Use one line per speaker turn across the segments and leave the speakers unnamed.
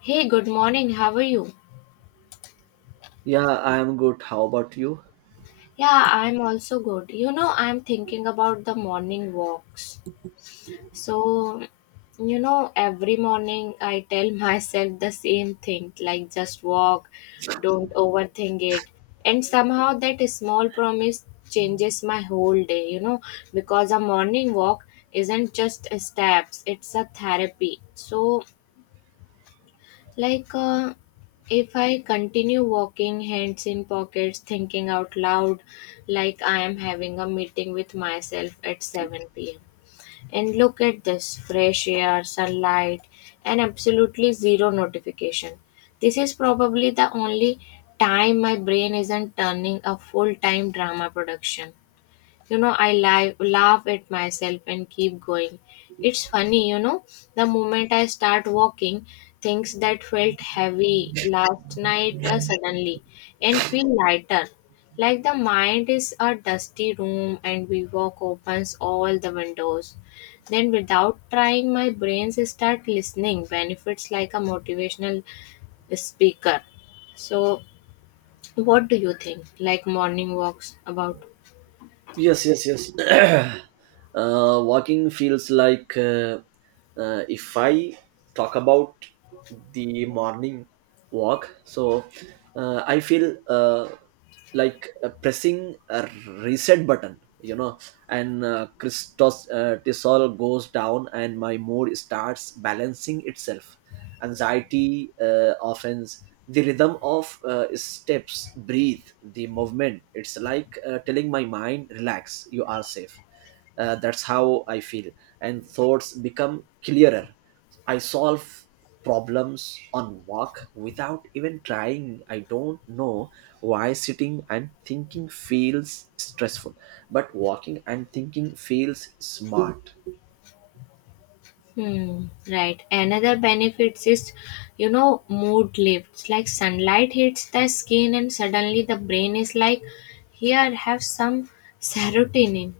Hey, good morning. How are you?
Yeah, I'm good. How about you?
Yeah, I'm also good. You know, I'm thinking about the morning walks. So, every morning I tell myself the same thing, like just walk, don't overthink it. And somehow that small promise changes my whole day, because a morning walk isn't just steps, it's a therapy. So, like, if I continue walking, hands in pockets, thinking out loud, like I am having a meeting with myself at 7 pm. And look at this fresh air, sunlight, and absolutely zero notification. This is probably the only time my brain isn't turning a full time drama production. I laugh at myself and keep going. It's funny. The moment I start walking, things that felt heavy last night suddenly and feel lighter, like the mind is a dusty room and we walk opens all the windows. Then without trying, my brains start listening benefits like a motivational speaker. So, what do you think, like morning walks about?
Yes, yes, yes. Walking feels like if I talk about the morning walk, so I feel like pressing a reset button, and Christos Tisol goes down and my mood starts balancing itself. Anxiety offends the rhythm of steps, breathe the movement. It's like telling my mind relax, you are safe. That's how I feel, and thoughts become clearer. I solve problems on walk without even trying. I don't know why sitting and thinking feels stressful, but walking and thinking feels smart.
Hmm, right. Another benefits is, mood lifts. Like sunlight hits the skin, and suddenly the brain is like, here, have some serotonin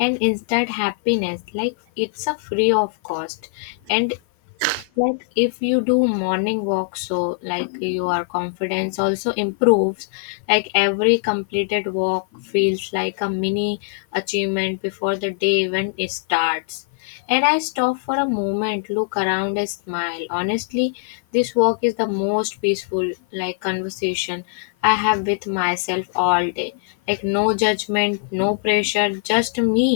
and instant happiness. Like it's a free of cost. And like if you do morning walk, so like your confidence also improves, like every completed walk feels like a mini achievement before the day even it starts. And I stop for a moment, look around, and smile. Honestly, this walk is the most peaceful, like conversation I have with myself all day. Like no judgment, no pressure, just me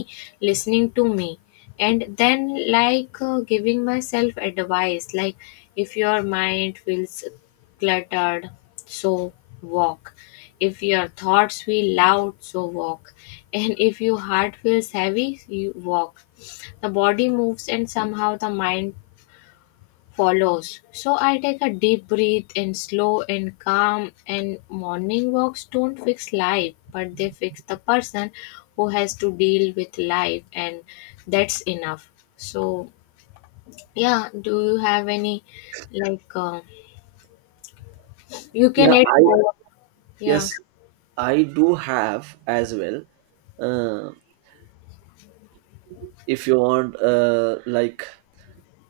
listening to me. And then, like giving myself advice, like if your mind feels cluttered, so walk. If your thoughts feel loud, so walk and if your heart feels heavy, you walk. The body moves and somehow the mind follows. So I take a deep breath and slow and calm, and morning walks don't fix life, but they fix the person who has to deal with life, and that's enough. So yeah, do you have any, like you can
Yeah
add
I
more? Yeah,
Yes, I do have as well. Uh, if you want,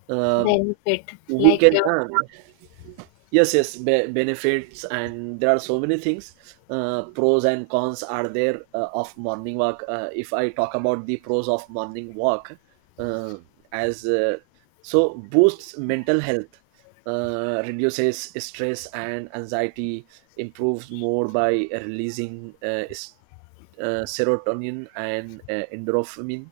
uh,
benefit,
we
like
can. Yes, yes, benefits, and there are so many things. Pros and cons are there of morning walk. If I talk about the pros of morning walk, uh, as so boosts mental health, reduces stress and anxiety, improves more by releasing serotonin and endorphin,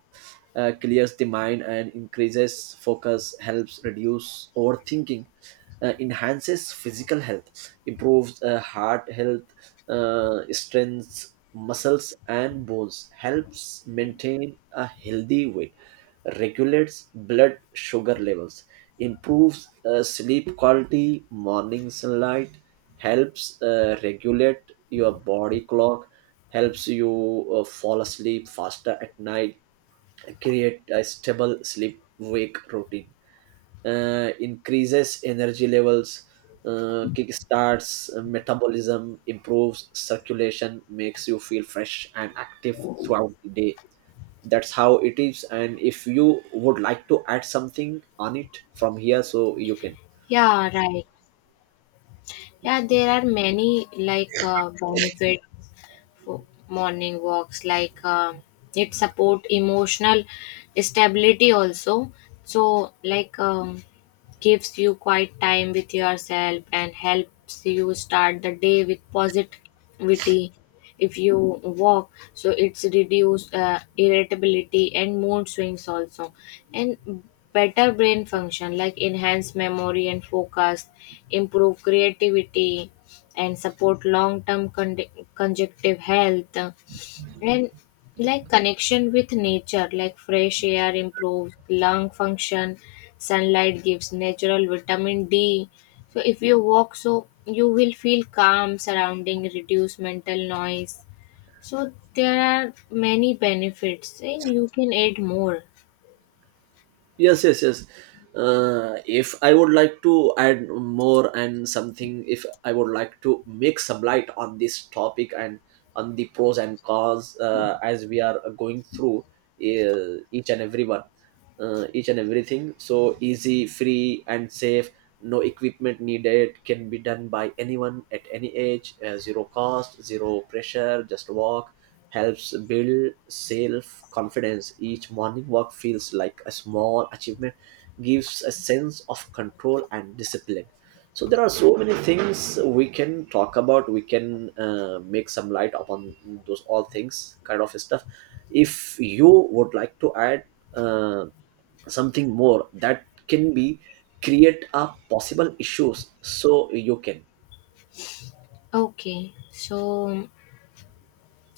clears the mind and increases focus, helps reduce overthinking, enhances physical health, improves heart health, strengthens muscles and bones, helps maintain a healthy weight, regulates blood sugar levels, improves sleep quality, morning sunlight, helps regulate your body clock, helps you fall asleep faster at night, create a stable sleep wake routine, increases energy levels, kickstarts metabolism, improves circulation, makes you feel fresh and active throughout the day. That's how it is. And if you would like to add something on it from here, so you can.
yeah, right. Yeah, there are many, like benefit for morning walks, like it support emotional stability also. So like gives you quiet time with yourself and helps you start the day with positivity. If you walk, so it's reduce irritability and mood swings also. And better brain function, like enhance memory and focus, improve creativity, and support long-term conjunctive health. And like connection with nature, like fresh air improves lung function, sunlight gives natural vitamin D. So if you walk, so you will feel calm surrounding, reduce mental noise. So there are many benefits and you can add more.
Yes, yes, yes. If I would like to add more and something, if I would like to make some light on this topic and on the pros and cons, as we are going through each and every one, each and everything, so easy, free and safe. No equipment needed, can be done by anyone at any age. Zero cost, zero pressure, just walk. Helps build self confidence, each morning walk feels like a small achievement, gives a sense of control and discipline. So there are so many things we can talk about, we can make some light upon those all things kind of stuff. If you would like to add uh, something more that can be create a possible issues, so you can.
Okay, so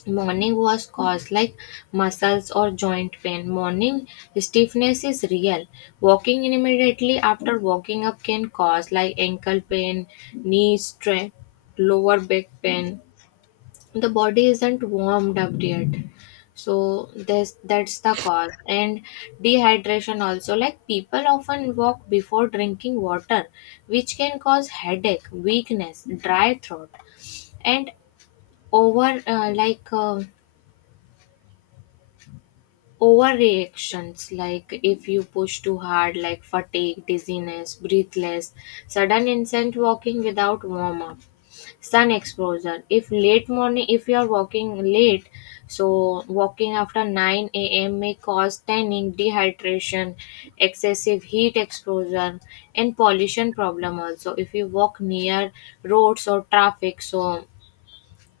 morning was caused like muscles or joint pain. Morning stiffness is real. Walking immediately after waking up can cause like ankle pain, knee strain, lower back pain. The body isn't warmed up yet. So this, that's the cause. And dehydration also, like people often walk before drinking water, which can cause headache, weakness, dry throat, and over uh, like uh, overreactions, like if you push too hard, like fatigue, dizziness, breathless, sudden instant walking without warm up. Sun exposure, if late morning, if you are walking late, so walking after 9 a.m. may cause tanning, dehydration, excessive heat exposure. And pollution problem also, if you walk near roads or traffic, so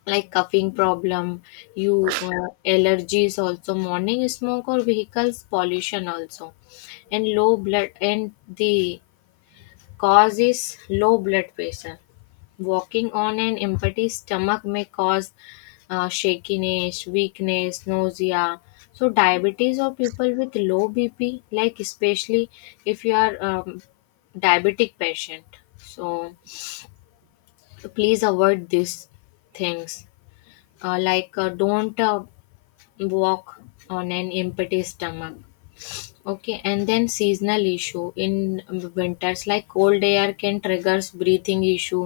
like coughing problem, you allergies also, morning smoke or vehicles pollution also. And low blood, and the cause is low blood pressure. Walking on an empty stomach may cause shakiness, weakness, nausea. So diabetes or people with low bp, like especially if you are diabetic patient. So please avoid these things. Like don't walk on an empty stomach. Okay, and then seasonal issue. In winters, like cold air can triggers breathing issue,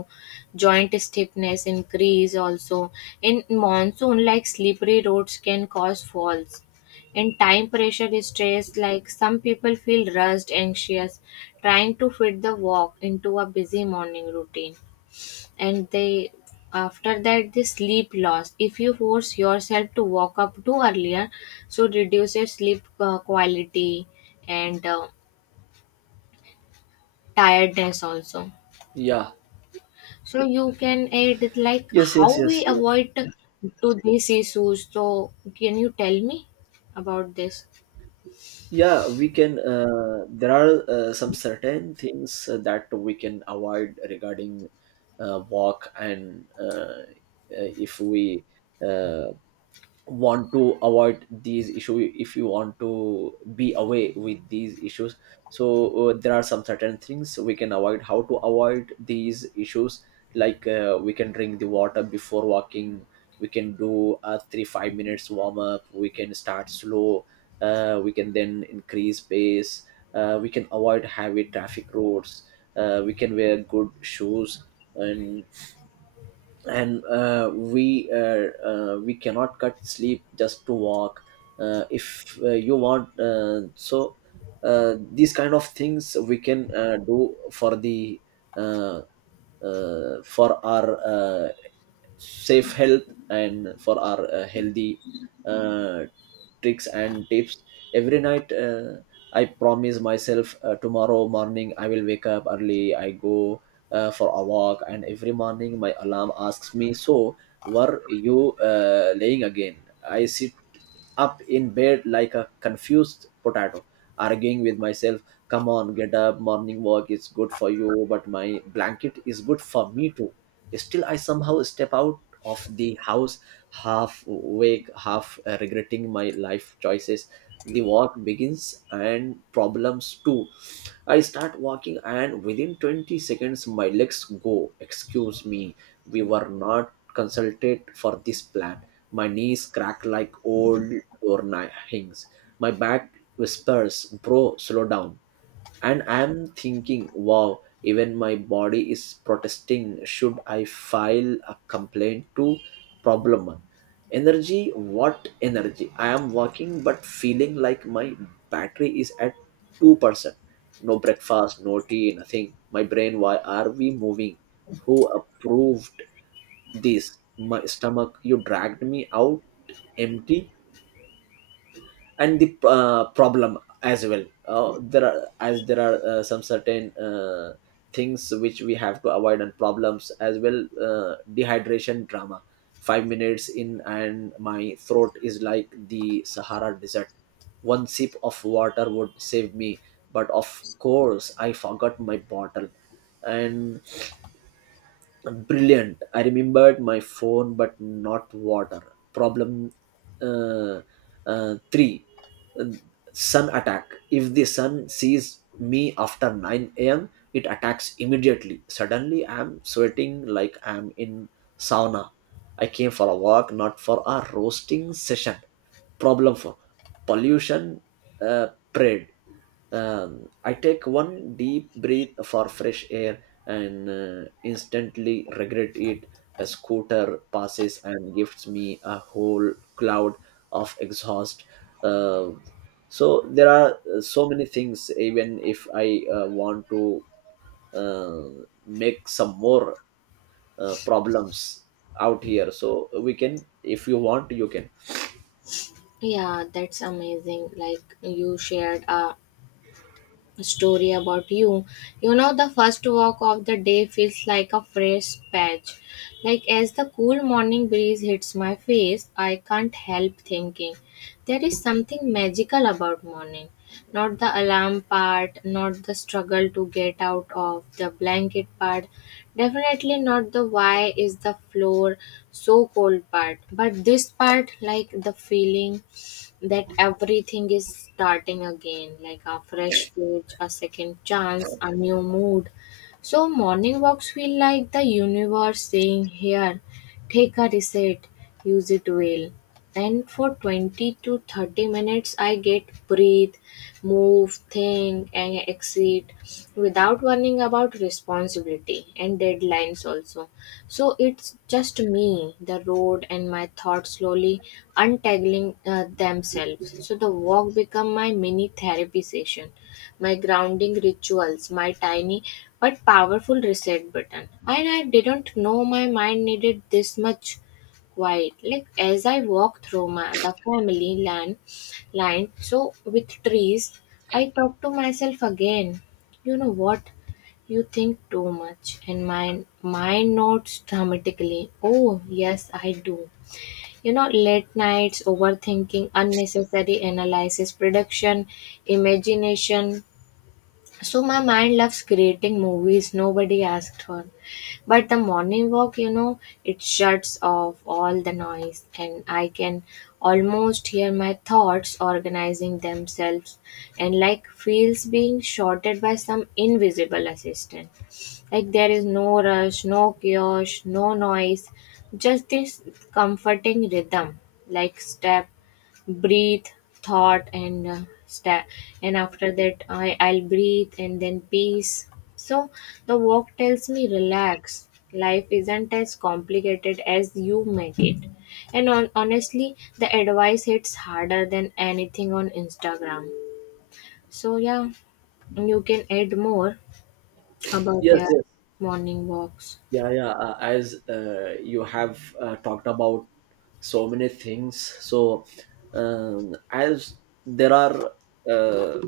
joint stiffness increase also. In monsoon, like slippery roads can cause falls. And time pressure is stress, like some people feel rushed, anxious, trying to fit the walk into a busy morning routine. And they, after that, the sleep loss, if you force yourself to wake up too earlier, so reduces sleep quality and tiredness also.
Yeah.
So you can add it, like
Yes,
how
yes, yes,
we
yes.
avoid to these issues, so can you tell me about this?
Yeah, we can. There are some certain things that we can avoid regarding walk, and if we uh, want to avoid these issues, if you want to be away with these issues, so there are some certain things we can avoid, how to avoid these issues. Like we can drink the water before walking, we can do a 3 5 minutes warm up, we can start slow, we can then increase pace, we can avoid heavy traffic roads, we can wear good shoes, and we cannot cut sleep just to walk. If you want, so these kind of things we can do for the uh, for our uh, safe health, and for our healthy uh, tricks and tips. Every night I promise myself tomorrow morning I will wake up early, I go for a walk. And every morning my alarm asks me, so were you laying again? I sit up in bed like a confused potato, arguing with myself, come on get up, morning walk is good for you, but my blanket is good for me too. Still I somehow step out of the house, half awake, half regretting my life choices. The walk begins and problems too. I start walking, and within 20 seconds my legs go excuse me, we were not consulted for this plan. My knees crack like old doorknobs, my back whispers bro, slow down. And I'm thinking wow, even my body is protesting, should I file a complaint to? Problem one, energy. What energy? I am working but feeling like my battery is at 2%. No breakfast, no tea, nothing. My brain, why are we moving, who approved this? My stomach, you dragged me out empty. And the problem as well, there are as there are some certain things which we have to avoid, and problems as well. Dehydration drama, 5 minutes in and my throat is like the Sahara desert. One sip of water would save me, but of course I forgot my bottle. And brilliant, I remembered my phone, but not water. Problem uh, three, uh, sun attack. If the sun sees me after 9 a.m., it attacks immediately. Suddenly, I'm sweating like I'm in sauna. I came for a walk, not for a roasting session. Problem four, pollution parade. I take one deep breath for fresh air and instantly regret it. A scooter passes and gives me a whole cloud of exhaust. Uh, so there are so many things. Even if I want to make some more problems out here, so we can, if you want you can.
Yeah, that's amazing, like you shared a story about you. You know, the first walk of the day feels like a fresh patch. Like as the cool morning breeze hits my face, I can't help thinking there is something magical about morning. Not the alarm part, not the struggle to get out of the blanket part, definitely not the why is the floor so cold part, but this part, like the feeling that everything is starting again, like a fresh page, a second chance, a new mood. So morning walks feel like the universe saying, here, take a reset, use it well. And for 20 to 30 minutes, I get breathe, move, think, and exceed without worrying about responsibility and deadlines also. So it's just me, the road, and my thoughts slowly untangling themselves. So the walk become my mini therapy session, my grounding rituals, my tiny but powerful reset button. And I didn't know my mind needed this much quiet. Like as I walk through the family land, line. So with trees, I talk to myself again. You know what? You think too much, and my mind notes dramatically. Oh yes, I do. You know, late nights, overthinking, unnecessary analysis, production, imagination. So my mind loves creating movies nobody asked for. But the morning walk, it shuts off all the noise and I can almost hear my thoughts organizing themselves and like feels being shorted by some invisible assistant. Like there is no rush, no chaos, no noise, just this comforting rhythm, like step, breathe, thought, and step. And after that, I'll breathe and then peace. So the walk tells me relax. Life isn't as complicated as you make it. And on, honestly, the advice hits harder than anything on Instagram. So yeah, you can add more about
Yes,
your
yes.
morning walks.
Yeah, yeah, as you have talked about so many things. So as there are uh,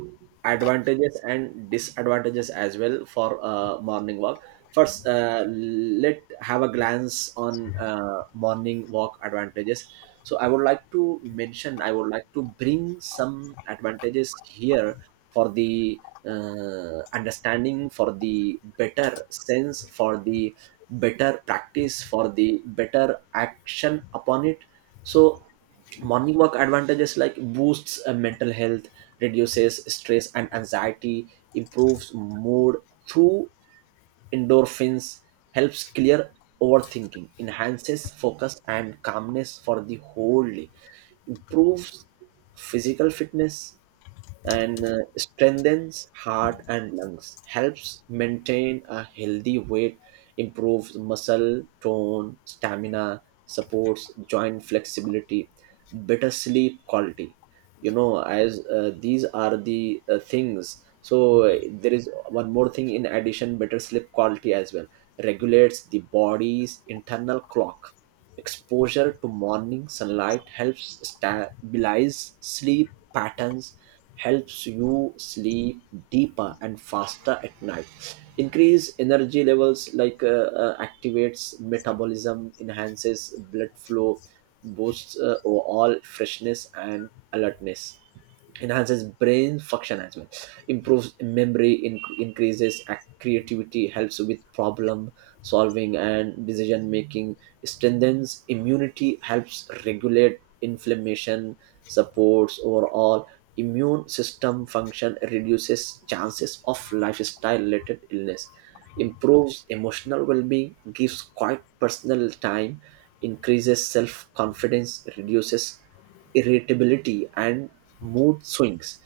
advantages and disadvantages as well for morning walk. First, let have a glance on morning walk advantages. So I would like to mention, I would like to bring some advantages here for the understanding, for the better sense, for the better practice, for the better action upon it. So morning walk advantages, like boosts mental health, reduces stress and anxiety, improves mood through endorphins, helps clear overthinking, enhances focus and calmness for the whole day, improves physical fitness and strengthens heart and lungs, helps maintain a healthy weight, improves muscle tone, stamina, supports joint flexibility, better sleep quality. You know, as these are the things, so there is one more thing in addition, better sleep quality as well, regulates the body's internal clock, exposure to morning sunlight helps stabilize sleep patterns, helps you sleep deeper and faster at night. Increase energy levels, like activates metabolism, enhances blood flow, boosts overall freshness and alertness, enhances brain function as well, improves memory, increases creativity, helps with problem solving and decision making, strengthens immunity, helps regulate inflammation, supports overall immune system function, reduces chances of lifestyle related illness, improves emotional well-being, gives quiet personal time, increases self confidence, reduces irritability, and mood swings.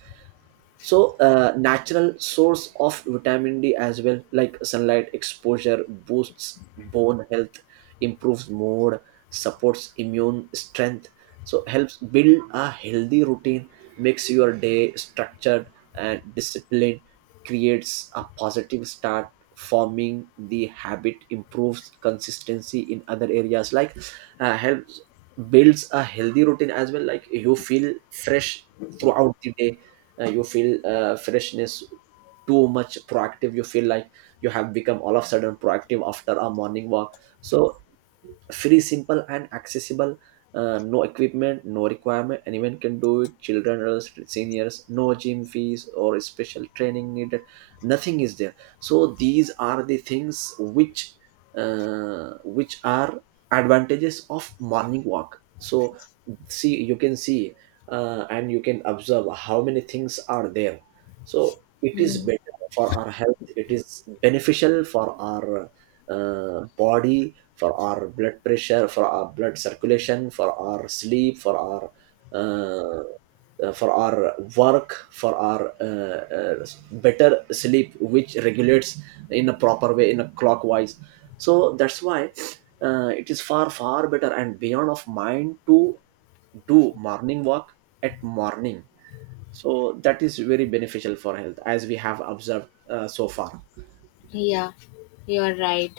So, natural source of vitamin D as well, like sunlight exposure boosts bone health, improves mood, supports immune strength. So, helps build a healthy routine, makes your day structured and disciplined, creates a positive start. Forming the habit improves consistency in other areas, like helps builds a healthy routine as well, like you feel fresh throughout the day. You feel freshness, too much proactive, you feel like you have become all of a sudden proactive after a morning walk. So free, simple and accessible, no equipment, no requirement, anyone can do it, children, adults, seniors, no gym fees or special training needed, nothing is there. So these are the things which are advantages of morning walk. So see, you can see and you can observe how many things are there. So it is better for our health, it is beneficial for our body, for our blood pressure, for our blood circulation, for our sleep, uh, for our work, for our better sleep which regulates in a proper way, in a clockwise. So that's why it is far far better and beyond of mind to do morning walk at morning. So that is very beneficial for health, as we have observed so far.
Yeah, you're right.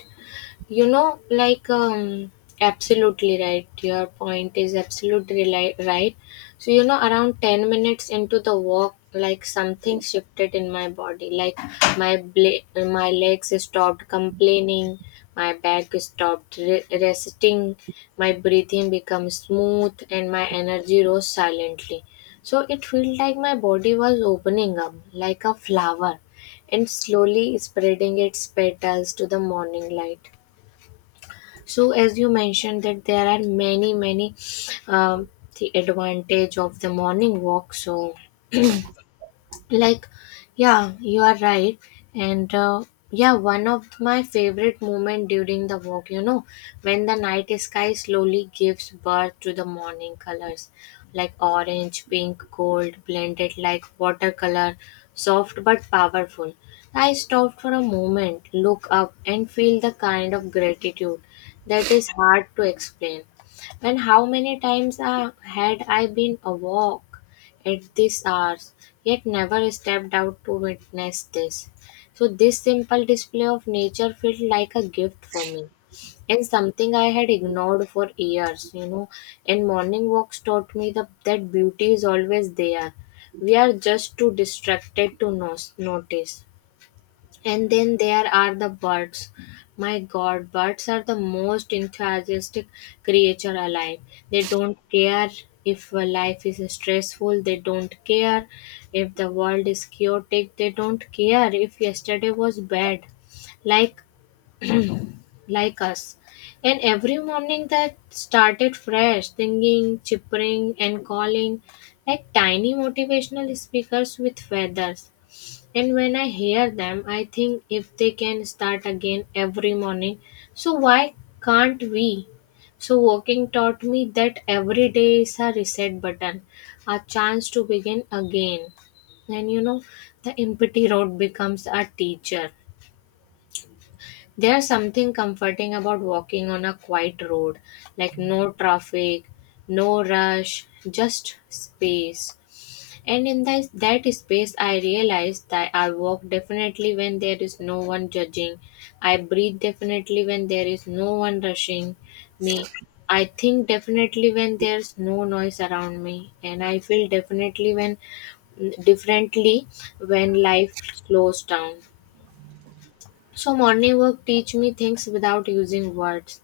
You know, like absolutely right. Your point is absolutely right. So, around 10 minutes into the walk, like something shifted in my body. Like my bla- my legs stopped complaining, my back stopped resting, my breathing became smooth, and my energy rose silently. So, it felt like my body was opening up like a flower and slowly spreading its petals to the morning light. So as you mentioned that there are many um, the advantage of the morning walk, so like, yeah, you are right. And yeah, one of my favorite moment during the walk, when the night sky slowly gives birth to the morning colors, like orange, pink, gold, blended like watercolor, soft but powerful. I stopped for a moment, look up, and feel the kind of gratitude that is hard to explain. And how many times had I been a walk at these hours, yet never stepped out to witness this. So this simple display of nature felt like a gift for me, and something I had ignored for years, you know. And morning walks taught me that beauty is always there. We are just too distracted to notice. And then there are the birds. My god, birds are the most enthusiastic creature alive. They don't care if life is stressful, they don't care if the world is chaotic, they don't care if yesterday was bad. Like like us. And every morning they started fresh, singing, chippering and calling like tiny motivational speakers with feathers. And when I hear them, I think if they can start again every morning, so why can't we? So walking taught me that every day is a reset button, a chance to begin again. And the empty road becomes a teacher. There's something comforting about walking on a quiet road, like no traffic, no rush, just space. And in that space, I realize that I walk definitely when there is no one judging. I breathe definitely when there is no one rushing me. I think definitely when there's no noise around me. And I feel definitely when differently when life slows down. So morning work teach me things without using words.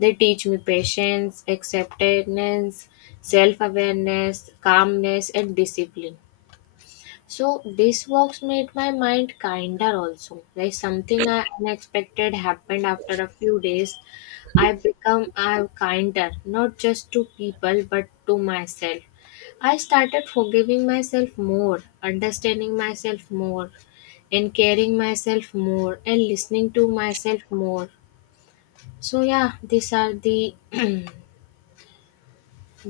They teach me patience, acceptance, self-awareness, calmness and discipline. So these walks made my mind kinder also. Like something I unexpected happened after a few days. I become I kinder, not just to people but to myself. I started forgiving myself more, understanding myself more, and caring myself more and listening to myself more. So yeah, these are the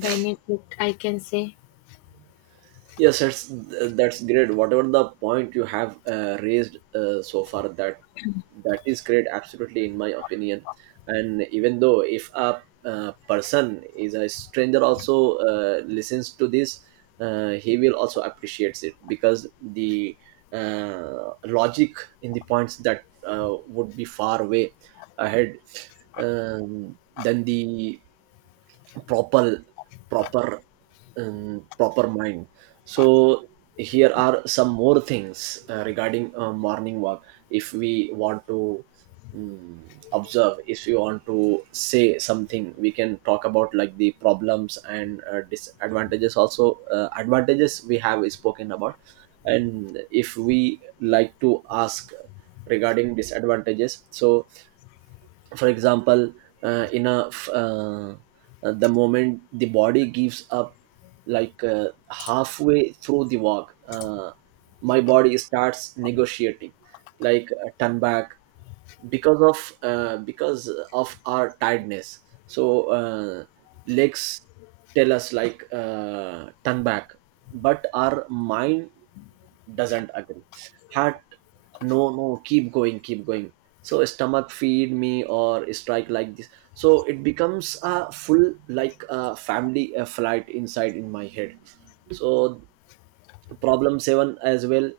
benefit I can say.
Yes, that's great, whatever the point you have raised so far, that that is great, absolutely, in my opinion. And even though if a person is a stranger also listens to this, he will also appreciates it, because the logic in the points that would be far away ahead, than the proper proper proper mind. So here are some more things regarding morning walk, if we want to um, observe, if you want to say something, we can talk about like the problems and disadvantages also, advantages we have spoken about. And if we like to ask regarding disadvantages, so for example, uh, in a f- uh, the moment the body gives up, like halfway through the walk, my body starts negotiating, like turn back, because of our tiredness. So legs tell us like turn back, but our mind doesn't agree. Heart, no, no, keep going, keep going. So stomach, feed me or strike like this. So it becomes a full, like a family, a flight inside in my head. So problem 7 as well,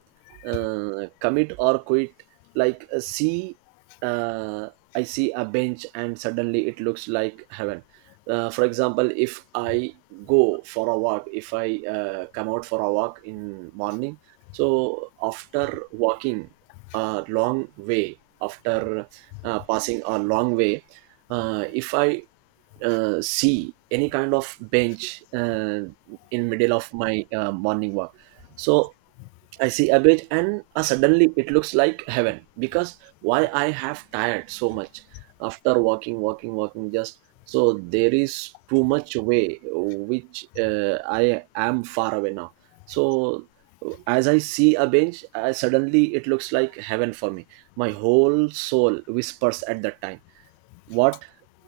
commit or quit. Like see uh, I see a bench and suddenly it looks like heaven. For example, if I go for a walk, if I come out for a walk in morning. So after walking a long way, after passing a long way, if I see any kind of bench in middle of my morning walk. So I see a bench and suddenly it looks like heaven, because why? I have tired so much after walking just. So there is too much way which I am far away now. So as I see a bench, suddenly it looks like heaven for me. My whole soul whispers at that time, what?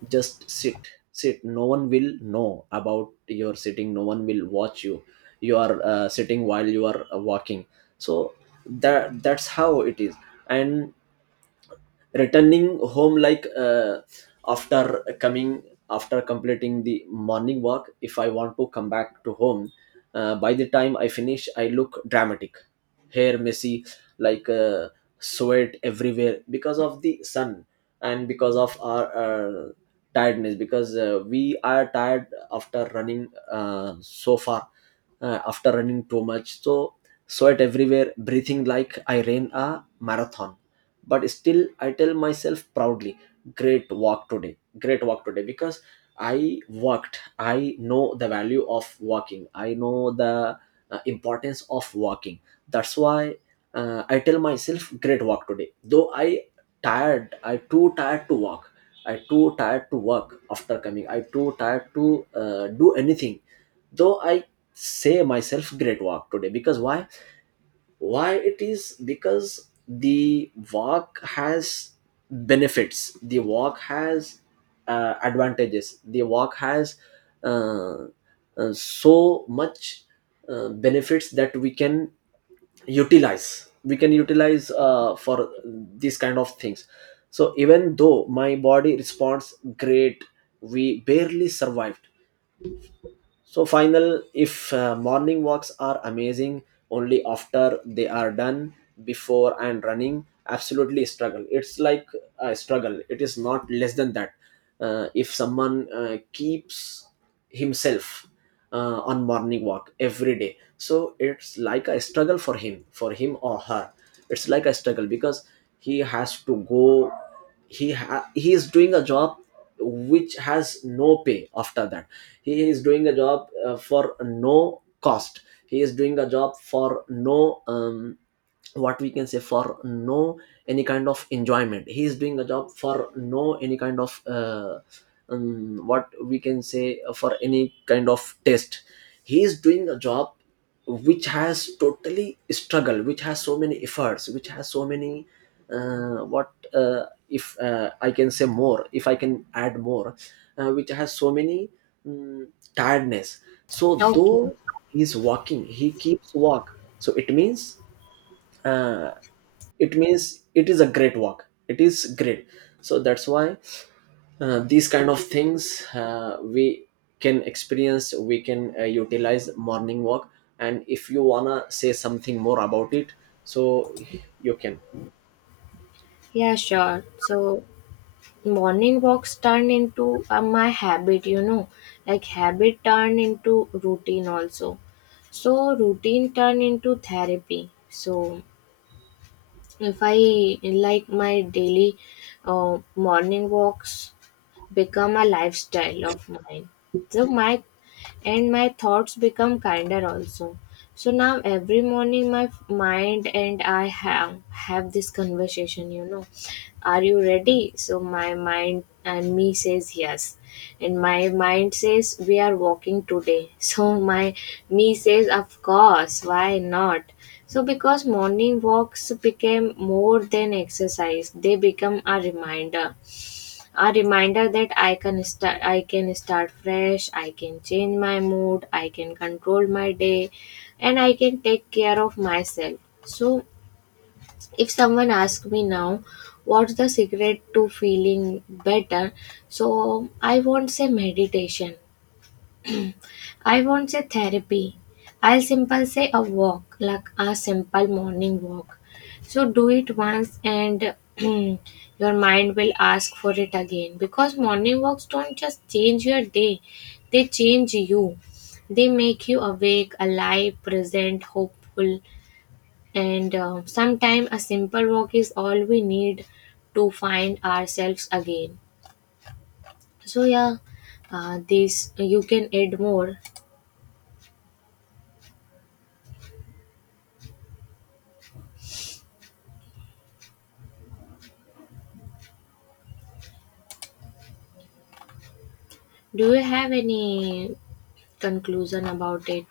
Just sit. Sit, no one will know about your sitting, no one will watch you. You are sitting while you are walking. So that's how it is. And returning home, after coming, after completing the morning walk, if I want to come back to home, by the time I finish I look dramatic, hair messy, like uh, sweat everywhere because of the sun, and because of our tiredness, because we are tired after running so far, after running too much. So sweat everywhere, breathing like I ran a marathon. But still, I tell myself proudly, great walk today. Great walk today because I worked. I know the value of walking, I know the importance of walking. That's why I tell myself great walk today, though I tired, I too tired to walk, I too tired to work after coming, I too tired to do anything. Though I say myself great walk today, because why? Why it is? Because the walk has benefits, the walk has advantages, the walk has uh, so much benefits that we can utilize, we can utilize for these kind of things. So even though my body responds great, we barely survived. So final, if morning walks are amazing only after they are done. Before and running absolutely struggle. It's like a struggle. It is not less than that. If someone keeps himself on morning walk every day, so it's like a struggle for him or her. It's like a struggle because he has to go, he is doing a job which has no pay after that. He is doing a job for no cost, he is doing a job for no what we can say, for no any kind of enjoyment. He is doing a job for no any kind of what we can say, for any kind of test. He is doing a job which has totally struggled, which has so many efforts, which has so many what if I can say more, if I can add more, which has so many mm, tiredness. So
Okay,
though he's walking, he keeps walk. So it means uh, it means it is a great work, it is great. So that's why these kind of things we can experience, we can utilize morning walk. And if you wanna say something more about it, so you can
yeah, sure. So morning walks turn into my habit, like habit turn into routine also, so routine turn into therapy. So if I like my daily morning walks become a lifestyle of mine. So my and my thoughts become kinder also. So now every morning my mind and I have this conversation. Are you ready? So my mind and me says yes. And my mind says we are walking today. So my me says of course, why not? So because morning walks became more than exercise, they become a reminder that I can start fresh. I can change my mood, I can control my day, and I can take care of myself. So if someone asks me now, what's the secret to feeling better? So I won't say meditation, I won't say therapy. I'll simple say a walk, like a simple morning walk. So do it once and your mind will ask for it again, because morning walks don't just change your day, they change you. They make you awake, alive, present, hopeful, and sometimes a simple walk is all we need to find ourselves again. So yeah, this you can add more. Do you have any conclusion about it?